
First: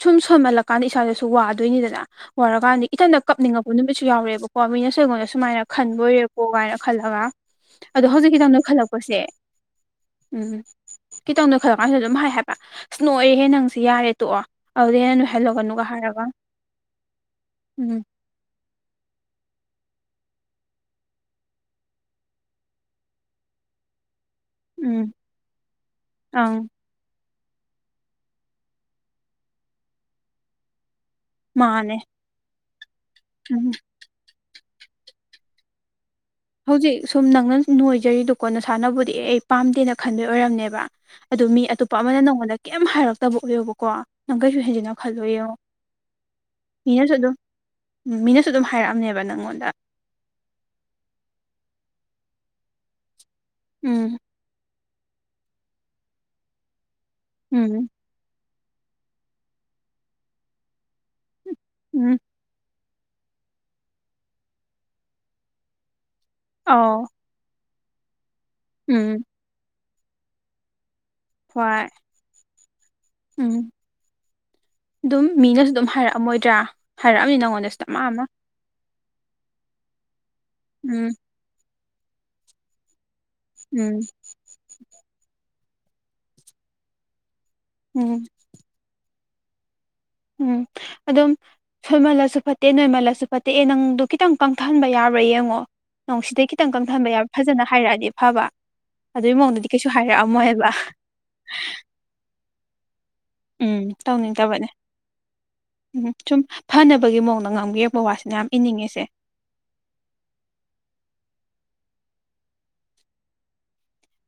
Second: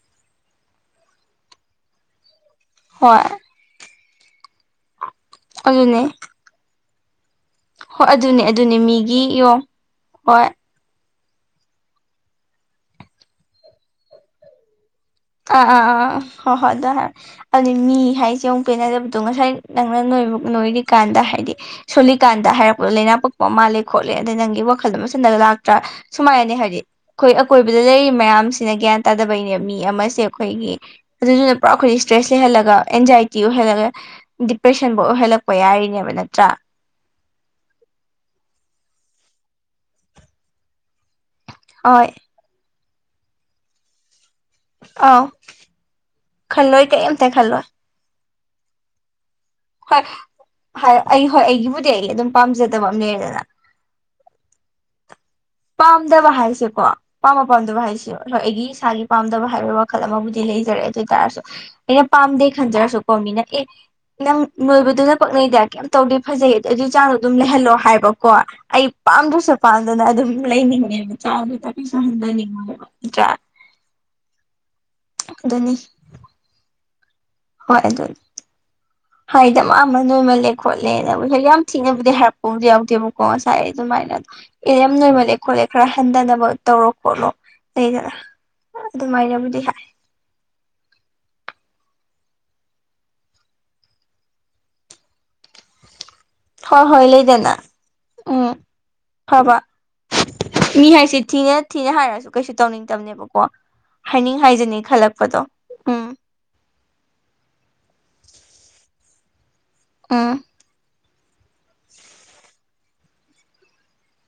ꯁꯨꯝ ꯁꯣꯟꯃꯜꯂꯀꯥꯟꯗ ꯏꯁꯥꯗꯁꯨ ꯋꯥꯗꯣꯏꯅꯤꯗꯅ ꯑꯣꯏꯔꯀꯥꯟꯗꯤ ꯏꯇꯟꯇꯗ ꯍꯣꯏ ꯀꯞꯅꯤꯡꯉꯛꯄ ꯅꯨꯃꯤꯠꯁꯨ ꯌꯥꯎꯔꯛꯑꯦꯕꯀꯣ ꯃꯤꯅ ꯑꯩꯉꯣꯟꯗ ꯁꯨꯃꯥꯏꯅ ꯈꯟꯕ ꯑꯗꯨꯅꯦ ꯑꯣꯏꯔꯦꯕ ꯀꯣ ꯀꯥꯏꯅ ꯈꯜꯂꯒ ꯍꯣꯏ ꯑꯗꯣ ꯑꯗꯨꯅꯦ ꯍꯧꯖꯤꯛꯀꯤꯗꯪꯗ ꯑꯗꯨꯅꯦ ꯈꯜꯂꯛꯄꯁꯦ ꯃꯤꯒꯤ ꯌꯣ ꯍꯣꯏ ꯎꯝ ꯈꯤꯇꯪꯗꯣ ꯈꯜꯂ ꯀꯥꯟꯗ ꯑꯗꯨꯝ ꯍꯥꯏꯕ ꯏꯁꯅꯣꯛ ꯑꯩ ꯍꯦ ꯅꯪꯁꯤ ꯌꯥꯔꯦ ꯇꯣꯛꯑꯣ ꯑꯗꯨꯩ ꯍꯦꯟꯅ ꯑꯥ ꯅꯣꯏꯍꯜꯂꯒꯅꯨꯒ ꯑꯥ ꯍꯥꯏꯔꯒ ꯍꯣꯏ ꯍꯣꯏ ꯑꯗꯨꯏ ꯑꯗꯨꯗꯤ ꯃꯤ ꯎꯝ ꯍꯥꯏꯁꯦ ꯑꯃꯨ ꯄꯦꯟꯅꯗꯕꯗꯣ ꯉꯁꯥꯏ ꯅꯪꯅ ꯅꯣꯏ ꯅꯣꯏꯔꯤꯀꯥꯟꯗ ꯍꯥꯏꯗꯤ ꯁꯣꯂꯤꯀꯥꯟꯗ ꯍꯥꯏꯔꯛꯄꯗꯣ ꯂꯥꯏꯅꯥ ꯄꯛꯄ ꯃꯥꯜꯂꯦ ꯈꯣꯠꯂꯦ ꯑꯗꯩ ꯅꯪꯒꯤ ꯋꯥꯈꯜ ꯎꯝ ꯑꯃ ꯁꯤꯟꯂꯒ ꯂꯥꯛꯇ꯭ꯔꯥ ꯑꯪ ꯁꯨꯃꯥꯏꯅꯅꯦ ꯍꯥꯏꯗꯤ ꯑꯩꯈꯣꯏ ꯑꯀꯣꯏꯕꯗ ꯂꯩꯔꯤꯕ ꯃꯌꯥꯝꯁꯤꯅ ꯒ꯭ꯌꯥꯟ ꯇꯥꯗꯕꯩꯅꯦ ꯃꯤ ꯑꯃꯁꯦ ꯑꯩꯈꯣꯏꯒꯤ ꯑꯗꯨꯗꯨꯅ ꯄꯨꯔꯥ ꯑꯩꯈꯣꯏ ꯃꯥꯅꯦ ꯏꯁꯇ꯭ꯔꯦꯁ ꯂꯩꯍꯜꯂꯒ ꯑꯦꯟꯖꯥꯏꯇꯤ ꯎꯝ ꯑꯣꯏꯍꯜꯂꯒ ꯗꯤꯄ꯭ꯔꯦꯁꯟꯕꯨ ꯑꯣꯏꯍꯜꯂꯛꯄ ꯌꯥꯔꯤꯅꯦꯕ ꯅꯠꯇ꯭ꯔꯥ ꯍꯧꯖꯤꯛ ꯁꯨꯝ ꯅꯪꯅ ꯅꯣꯏꯖꯔꯤꯗꯨꯣ ꯀꯣꯟꯅ ꯁꯥꯟꯅꯕꯨꯗꯤ ꯑꯩ ꯄꯥꯝꯗꯦꯅ ꯈꯟꯕ ꯑꯣꯏꯔꯝꯅꯦꯕ ꯑꯗꯨ ꯃꯤ ꯑꯇꯣꯞꯄ ꯍꯣꯏ ꯑꯃꯅ ꯅꯪꯉꯣꯟꯗ ꯀꯩꯝ ꯍꯥꯏꯔꯛꯇꯕ ꯑꯣꯏꯌꯣꯕꯀꯣ ꯅꯪ ꯀꯩꯁꯨ ꯍꯦꯟꯖꯤꯟꯅ ꯑꯥꯎ ꯈꯜꯂꯣꯏ ꯌꯦꯡꯉꯣ ꯈꯜꯂꯣꯏ ꯃꯤꯅꯁꯨ ꯀꯔꯤꯝꯇ ꯑꯗꯨꯝ ꯈꯜꯂꯣꯏ ꯎꯝ ꯃꯤꯅꯁꯨ ꯑꯗꯨꯝ ꯍꯥꯏꯔꯛꯑꯝꯅꯤꯕ ꯅꯪꯉꯣꯟꯗ ꯍꯣꯏ ꯍ ꯑꯩ ꯍꯣꯏ ꯑꯩꯒꯤꯕꯨꯗꯤ ꯑꯩ ꯑꯗꯨꯝ ꯄꯥꯝꯖꯗꯕ ꯑꯃ ꯂꯩꯔꯦꯗꯅ ꯎꯝ ꯄꯥꯝꯗꯕ ꯍꯥꯏꯁꯦꯀꯣ ꯄꯥꯝꯕ ꯄꯥꯝꯗꯕ ꯎꯝ ꯍꯥꯏꯁꯤꯔꯣ ꯍꯣꯏ ꯑꯩꯒꯤ ꯏꯁꯥꯒꯤ ꯄꯥꯝꯗꯕ ꯍꯥꯏꯕꯒꯤ ꯋꯥꯈꯜ ꯑꯃꯕꯨꯗꯤ ꯂꯩꯖꯔꯦ ꯑꯗꯨ ꯑꯣꯏ ꯇꯔꯁꯨ ꯑꯩꯅ ꯎꯝ ꯄꯥꯝꯗꯦ ꯈꯟꯖꯔꯁꯨ ꯄꯣꯃꯤꯅ ꯑꯦ ꯅꯪ ꯅꯣꯏꯕꯗꯨꯅ ꯄꯛꯅꯩꯗ ꯀꯩꯝ ꯇꯧꯗꯦ ꯐꯖꯩ ꯑꯗꯨ ꯑꯗꯨꯏ ꯑꯧ ꯆꯥꯡ ꯑꯗꯨꯝ ꯂꯩꯍꯜꯂꯣ ꯍꯥꯏꯕꯀꯣ ꯑꯩ ꯎꯝ ꯄꯥꯝꯗ꯭ꯔꯁꯨ ꯄꯥꯝꯗꯅ ꯑꯗꯨꯝ ꯂꯩꯅꯤꯡꯉꯦ ꯆꯥꯦ ꯍꯣꯏ ꯇꯩꯁꯗꯅꯤ ꯆꯥ ꯎꯝ ꯑꯗꯨꯅꯤ ꯑꯃꯣꯏꯗ꯭ꯔꯥ ꯍꯥꯏꯔꯛꯑꯝꯅꯤ ꯅꯉꯣꯟꯗꯁꯨ ꯗꯥꯃ ꯑꯃ ꯍꯥꯏꯗ ꯗꯥꯃ ꯑꯃ ꯅꯣꯏꯃꯜꯂꯦ ꯎꯝ ꯈꯣꯠꯂꯦꯅꯕꯨ ꯍꯣꯏ ꯌꯥꯝ ꯊꯤꯅꯕꯨꯗꯤ ꯍꯥꯏꯔꯛꯄꯕꯨꯗꯤ ꯌꯥꯎꯗꯦꯕ ꯀꯣ ꯉꯁꯥꯏ ꯎꯝ ꯑꯗꯨꯃꯥꯏꯅ ꯏꯔꯦꯝ ꯅꯣꯏꯃꯜꯂꯦ ꯈꯣꯠꯂꯦ ꯈꯔ ꯍꯟꯊꯅꯕ ꯇꯧꯔꯣ ꯈꯣꯠꯂꯣ ꯑꯩꯅ ꯎꯝ ꯑꯗꯨꯃꯥꯏꯅꯕꯨꯗꯤ ꯍꯥꯏ ꯎꯝ ꯑꯗꯨꯝ ꯁꯣꯏꯃꯜꯂꯁꯨ ꯐꯠꯇꯦ ꯅꯣꯏꯃꯜꯂꯁꯨ ꯐꯠꯇꯦ ꯑꯦ ꯅꯪꯗꯨ ꯈꯤꯇꯪ ꯀꯪꯊꯍꯟꯕ ꯌꯥꯕ꯭ꯔꯥ ꯌꯦꯡꯉꯣ ꯅꯪ ꯁꯤꯗꯒꯤ ꯈꯤꯇꯪ ꯍꯣꯏ ꯍꯣꯏ ꯀꯪꯊꯍꯟꯕ ꯌꯥꯝ ꯂꯩꯗꯅ ꯐꯖꯅ ꯍꯥꯏꯔꯛꯑꯗꯤ ꯐꯕ ꯎꯝ ꯑꯗꯨꯏ ꯐꯕ ꯃꯑꯣꯡꯗꯗꯤ ꯀꯩꯁꯨ ꯍꯥꯏꯔꯛꯑꯝꯃꯣꯏꯕ ꯃꯤ ꯍꯥꯏꯁꯦ ꯊꯤꯅ ꯊꯤꯅ ꯍꯥꯏꯔꯁꯨ ꯀꯩꯁꯨ ꯇꯧꯅꯤꯡꯗꯕꯅꯦꯕꯀꯣ ꯎꯝ ꯍꯥꯏꯅꯤꯡ ꯇꯧꯅꯤꯡꯗꯕꯅꯦ ꯍꯥꯏꯖꯅꯤ ꯈꯜꯂꯛꯄꯗꯣ ꯎꯝ ꯐꯅꯕꯒꯤ ꯃꯑꯣꯡꯗ ꯉꯝꯕꯤꯔꯛꯄ ꯋꯥꯁꯤꯅꯦ ꯌꯥꯝ ꯏꯅꯤꯡꯉꯤꯁꯦ ꯎꯝ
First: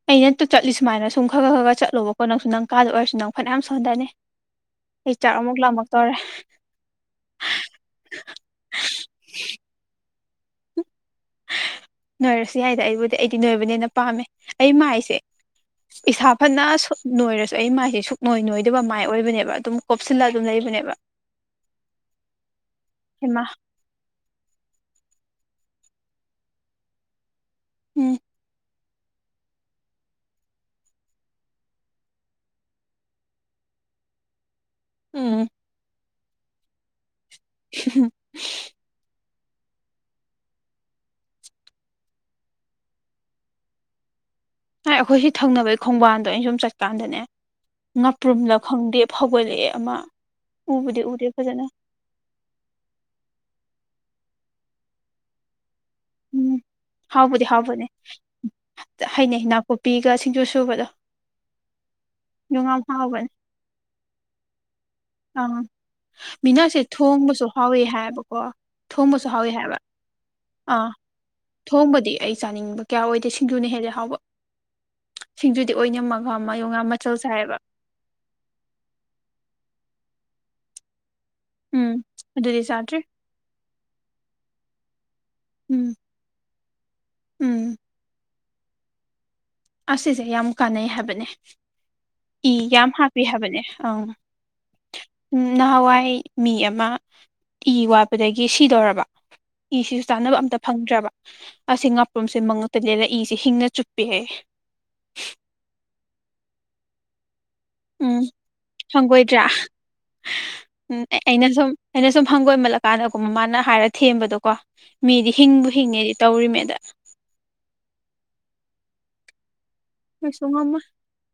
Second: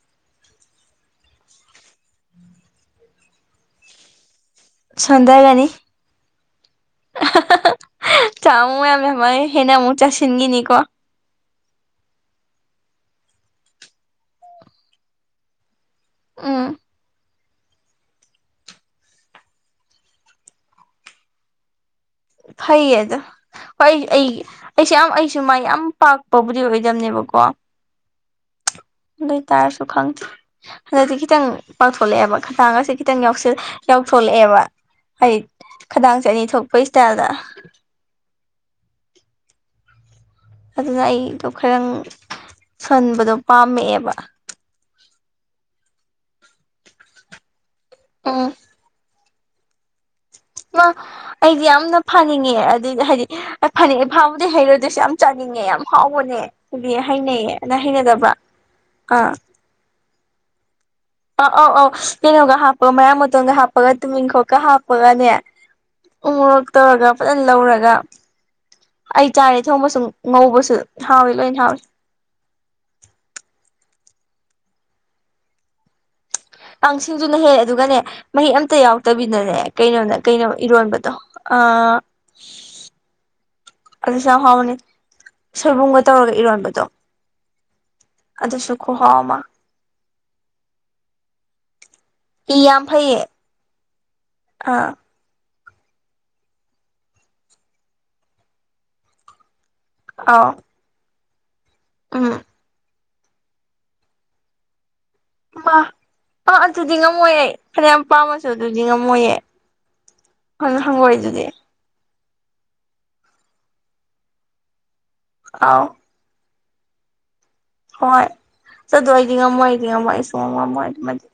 ꯑꯩꯅ ꯇꯨ ꯆꯠꯂꯤ ꯁꯨꯃꯥꯏꯅ ꯁꯨꯝ ꯈꯔ ꯈꯔ ꯆꯠꯂꯣꯕꯀꯣ ꯅꯪ ꯀꯥꯗ ꯑꯣꯏꯔꯁꯨ ꯅꯪ ꯐꯅꯌꯥꯝ ꯁꯣꯟꯊꯅꯤ ꯑꯩ ꯆꯥꯛ ꯑꯃꯨꯛ ꯁꯗ꯭ꯌꯥꯔꯅꯤ ꯂꯥꯝꯃꯛ ꯇꯧꯔꯦ ꯆꯥꯃꯨ ꯌꯥꯝꯃꯦꯃ ꯍꯦꯟꯅ ꯑꯃꯨꯛ ꯆꯥꯁꯤꯟꯈꯤꯅꯤꯀꯣ ꯅꯣꯏꯔꯁꯨ ꯌꯥꯏꯗ ꯑꯩꯕꯨꯗꯤ ꯑꯩꯗꯤ ꯅꯣꯏꯕꯅꯦꯅ ꯄꯥꯝꯃꯦ ꯑꯩ ꯃꯥꯏꯁꯦ ꯏꯁꯥ ꯐꯅ ꯎꯝ ꯅꯣꯏꯔꯁꯨ ꯑꯩ ꯃꯥꯏꯁꯦ ꯁꯨꯛ ꯅꯣꯏ ꯅꯣꯏꯗꯕ ꯃꯥꯏ ꯑꯣꯏꯕꯅꯦꯕ ꯑꯗꯨꯝ ꯀꯣꯞꯁꯤꯜꯂ ꯑꯗꯨꯝ ꯂꯩꯕꯅꯦꯕ *unintelligible* ꯐꯩꯌꯦꯗꯥ ꯍꯩꯃꯥ ꯍꯣꯏ ꯑꯩ ꯑꯩ ꯑꯩꯁꯨꯦ ꯌꯥꯝ ꯑꯩꯁꯨ ꯃꯥꯏ ꯌꯥꯝ ꯄꯥꯛꯄꯕꯨꯗꯤ ꯑꯣꯏꯗꯝꯅꯦꯕꯀꯣ ꯎꯝ ꯑꯗꯨ ꯑꯣꯏꯇꯥꯥꯔꯁꯨ ꯈꯪꯗꯦ ꯍꯟꯗꯛꯇꯤ ꯈꯤꯇꯪ ꯄꯥꯛꯊꯣꯛꯂꯛꯑꯦꯕ ꯈꯟꯗꯥꯡꯒꯁꯦ ꯈꯤꯇꯪ ꯌꯥꯎꯊꯣꯛꯂꯛꯑꯦꯕ ꯍꯥꯏ ꯎꯝ ꯈꯗꯥꯡꯁꯦ ꯑꯅꯤ ꯊꯣꯛꯄ ꯏꯁꯇꯥꯏꯜꯗ *unintelligible* ꯑꯗꯨꯅ ꯑꯩꯗꯣ ꯈꯔꯪ ꯁꯣꯟꯕꯗꯣ ꯄꯥꯝꯃꯛꯑꯦꯕ ꯅꯥꯏ ꯑꯩꯈꯣꯏ ꯁꯤ ꯊꯪꯅꯕꯒꯤ ꯈꯣꯡꯕꯥꯟꯗꯣ ꯑꯩꯅ ꯁꯨꯝ ꯆꯠꯀꯥꯟꯗꯅꯦ ꯎꯝ ꯉꯥꯄ꯭ꯔꯨꯝꯂ ꯈꯪꯗꯦ ꯐꯧꯒꯠꯂꯛꯦ ꯑꯃ ꯃꯥ ꯎꯕꯨꯗꯤ ꯎꯗꯦ ꯐꯖꯅ ꯑꯩꯗꯤ ꯌꯥꯝꯅ ꯐꯅꯤꯡꯉꯦ ꯑꯗꯨꯏ ꯍꯥꯏꯗꯤ ꯐꯅꯤꯡꯉꯦ ꯐꯥꯕꯨꯗꯤ ꯍꯩꯔꯣꯏꯗꯣꯏꯁꯨ ꯌꯥꯝ ꯆꯥꯅꯤꯡꯉꯦ ꯌꯥꯝ ꯐꯥꯎꯕꯅꯦ ꯎꯝ ꯍꯥꯏꯗꯤ ꯍꯥꯎꯕꯨꯗꯤ ꯍꯩꯅꯩꯌꯦ ꯅꯪ ꯍꯥꯎꯕꯅꯦ ꯍꯩꯅꯗꯕ꯭ꯔꯥ ꯑꯥ ꯄꯤꯒ ꯁꯤꯡꯖꯨ ꯁꯨꯕꯗꯣ ꯑꯧ ꯑꯧ ꯑꯧ ꯀꯩꯅꯣꯒ ꯌꯣꯡꯌꯥꯝ ꯍꯥꯞꯄꯒ ꯃꯌꯥꯥꯡ ꯍꯥꯎꯕꯅꯦ ꯃꯇꯣꯟꯒ ꯍꯥꯞꯄꯒ ꯇꯨꯃꯤꯟꯈꯣꯛꯀ ꯍꯥꯞꯄꯒꯅꯦ ꯑꯪ ꯎꯝ ꯃꯣꯔꯣꯛ ꯃꯤꯅꯁꯦ ꯇꯧꯔꯒ ꯊꯣꯡꯕꯁꯨ ꯐꯥꯖꯅ ꯍꯥꯎꯋꯦ ꯂꯧꯔꯒ ꯍꯥꯏꯌꯦꯕꯀꯣ ꯑꯩ ꯊꯣꯡꯕꯁꯨ ꯍꯥꯎꯋꯦ ꯆꯥꯔꯦ ꯍꯥꯏꯕ ꯊꯣꯡꯕꯁꯨ ꯉꯧꯕꯁꯨ ꯑꯥ ꯍꯥꯎꯋꯦ ꯂꯣꯏꯅ ꯍꯥꯎꯋꯦ ꯊꯣꯡꯕꯗꯤ ꯑꯩ ꯆꯥꯅꯤꯡꯕ ꯀꯌꯥ ꯑꯣꯏꯗꯦ ꯁꯤꯡꯖꯨꯅ ꯍꯦꯜꯂꯦ ꯍꯥꯎꯕ ꯁꯤꯡꯖꯨꯗꯤ ꯑꯣꯏꯅꯝꯃꯒ ꯑꯃ ꯌꯣꯡꯌꯥꯝ ꯃꯆꯜ ꯆꯥꯏꯌꯦꯕ ꯑꯗꯨꯒꯥꯅꯦ ꯃꯍꯤ ꯑꯝꯇ ꯌꯥꯎꯗꯕꯤꯗꯅꯦ ꯀꯩꯅꯣꯅ ꯀꯩꯅꯣ ꯏꯔꯣꯟꯕꯗꯣ ꯑ ꯎꯝ ꯑꯗꯨꯗꯤ ꯆꯥꯗ꯭ꯔꯤ ꯑꯗꯨꯁꯨ ꯌꯥꯝ ꯍꯥꯎꯕꯅꯤ ꯎꯝ ꯁꯣꯏꯕꯨꯝꯒ ꯇꯧꯔꯒ ꯏꯔꯣꯟꯕꯗꯣ ꯎꯝ ꯑꯗꯨꯁꯨꯨ ꯈꯨꯍꯧꯃ ꯑꯁꯤꯁꯦ ꯌꯥꯝ ꯀꯥꯟꯅꯩ ꯍꯥꯏꯕꯅꯦ ꯏ ꯌꯥꯝ ꯍꯥꯞꯄꯤ ꯍꯥꯏꯕꯅꯦ ꯑꯪ ꯑꯥ ꯎꯝ ꯅꯍꯥꯟꯋꯥꯏ ꯃꯤ ꯑꯃ ꯏꯤ ꯋꯥꯠꯄꯗꯒꯤ ꯁꯤꯗꯧꯔꯕ ꯏꯁꯤ ꯁꯨ ꯆꯥꯟꯅꯕ ꯑꯥꯎ ꯑꯝꯇ ꯐꯪꯗ꯭ꯔꯕ ꯑꯁꯤ ꯎꯝ ꯉꯥꯄ꯭ꯔꯨꯝꯁꯦ ꯃꯉꯛꯇꯅꯦꯂ ꯏꯁꯤꯦ ꯍꯤꯡꯅ ꯆꯨꯞꯄꯦ ꯍꯥꯏꯌꯦ ꯃꯥ ꯑꯥ ꯑꯗꯨꯗꯤ ꯉꯝꯃꯣꯏ ꯑꯩ ꯐꯅ ꯌꯥꯝ ꯎꯝ ꯄꯥꯝꯃꯁꯨ ꯑꯗꯨꯗꯤ ꯉꯝꯃꯣꯏꯌꯦ ꯍꯪꯒꯣꯏꯗ꯭ꯔꯥ ꯐꯅ ꯎꯝ ꯍꯪꯒꯣꯏ ꯑꯗꯨꯗꯤ ꯑꯩꯅ ꯁꯨꯝ ꯑꯩꯅ ꯁꯨꯝ ꯍꯪꯒꯣꯏꯃꯜꯂꯀꯥꯟꯗꯀꯣ ꯃꯃꯥꯅ ꯍꯥꯏꯔ ꯊꯦꯝꯕꯗꯣꯀꯣ ꯃꯤꯗꯤ ꯍꯤꯡꯕꯨ ꯑꯥꯎ ꯍꯤꯡꯉꯦꯗꯤ ꯇꯧꯔꯤꯃꯦꯗ ꯍꯣꯏ ꯆꯠꯂꯣ ꯑꯩꯗꯤ ꯉꯝꯃꯣꯏ ꯑꯩꯗꯤ ꯉꯝꯃꯣ ꯑꯩꯁꯨ ꯀꯩꯁꯨ ꯉꯝꯃꯣꯏ ꯉꯝꯃꯝꯃꯣꯏ ꯑꯗꯨꯃꯗꯤ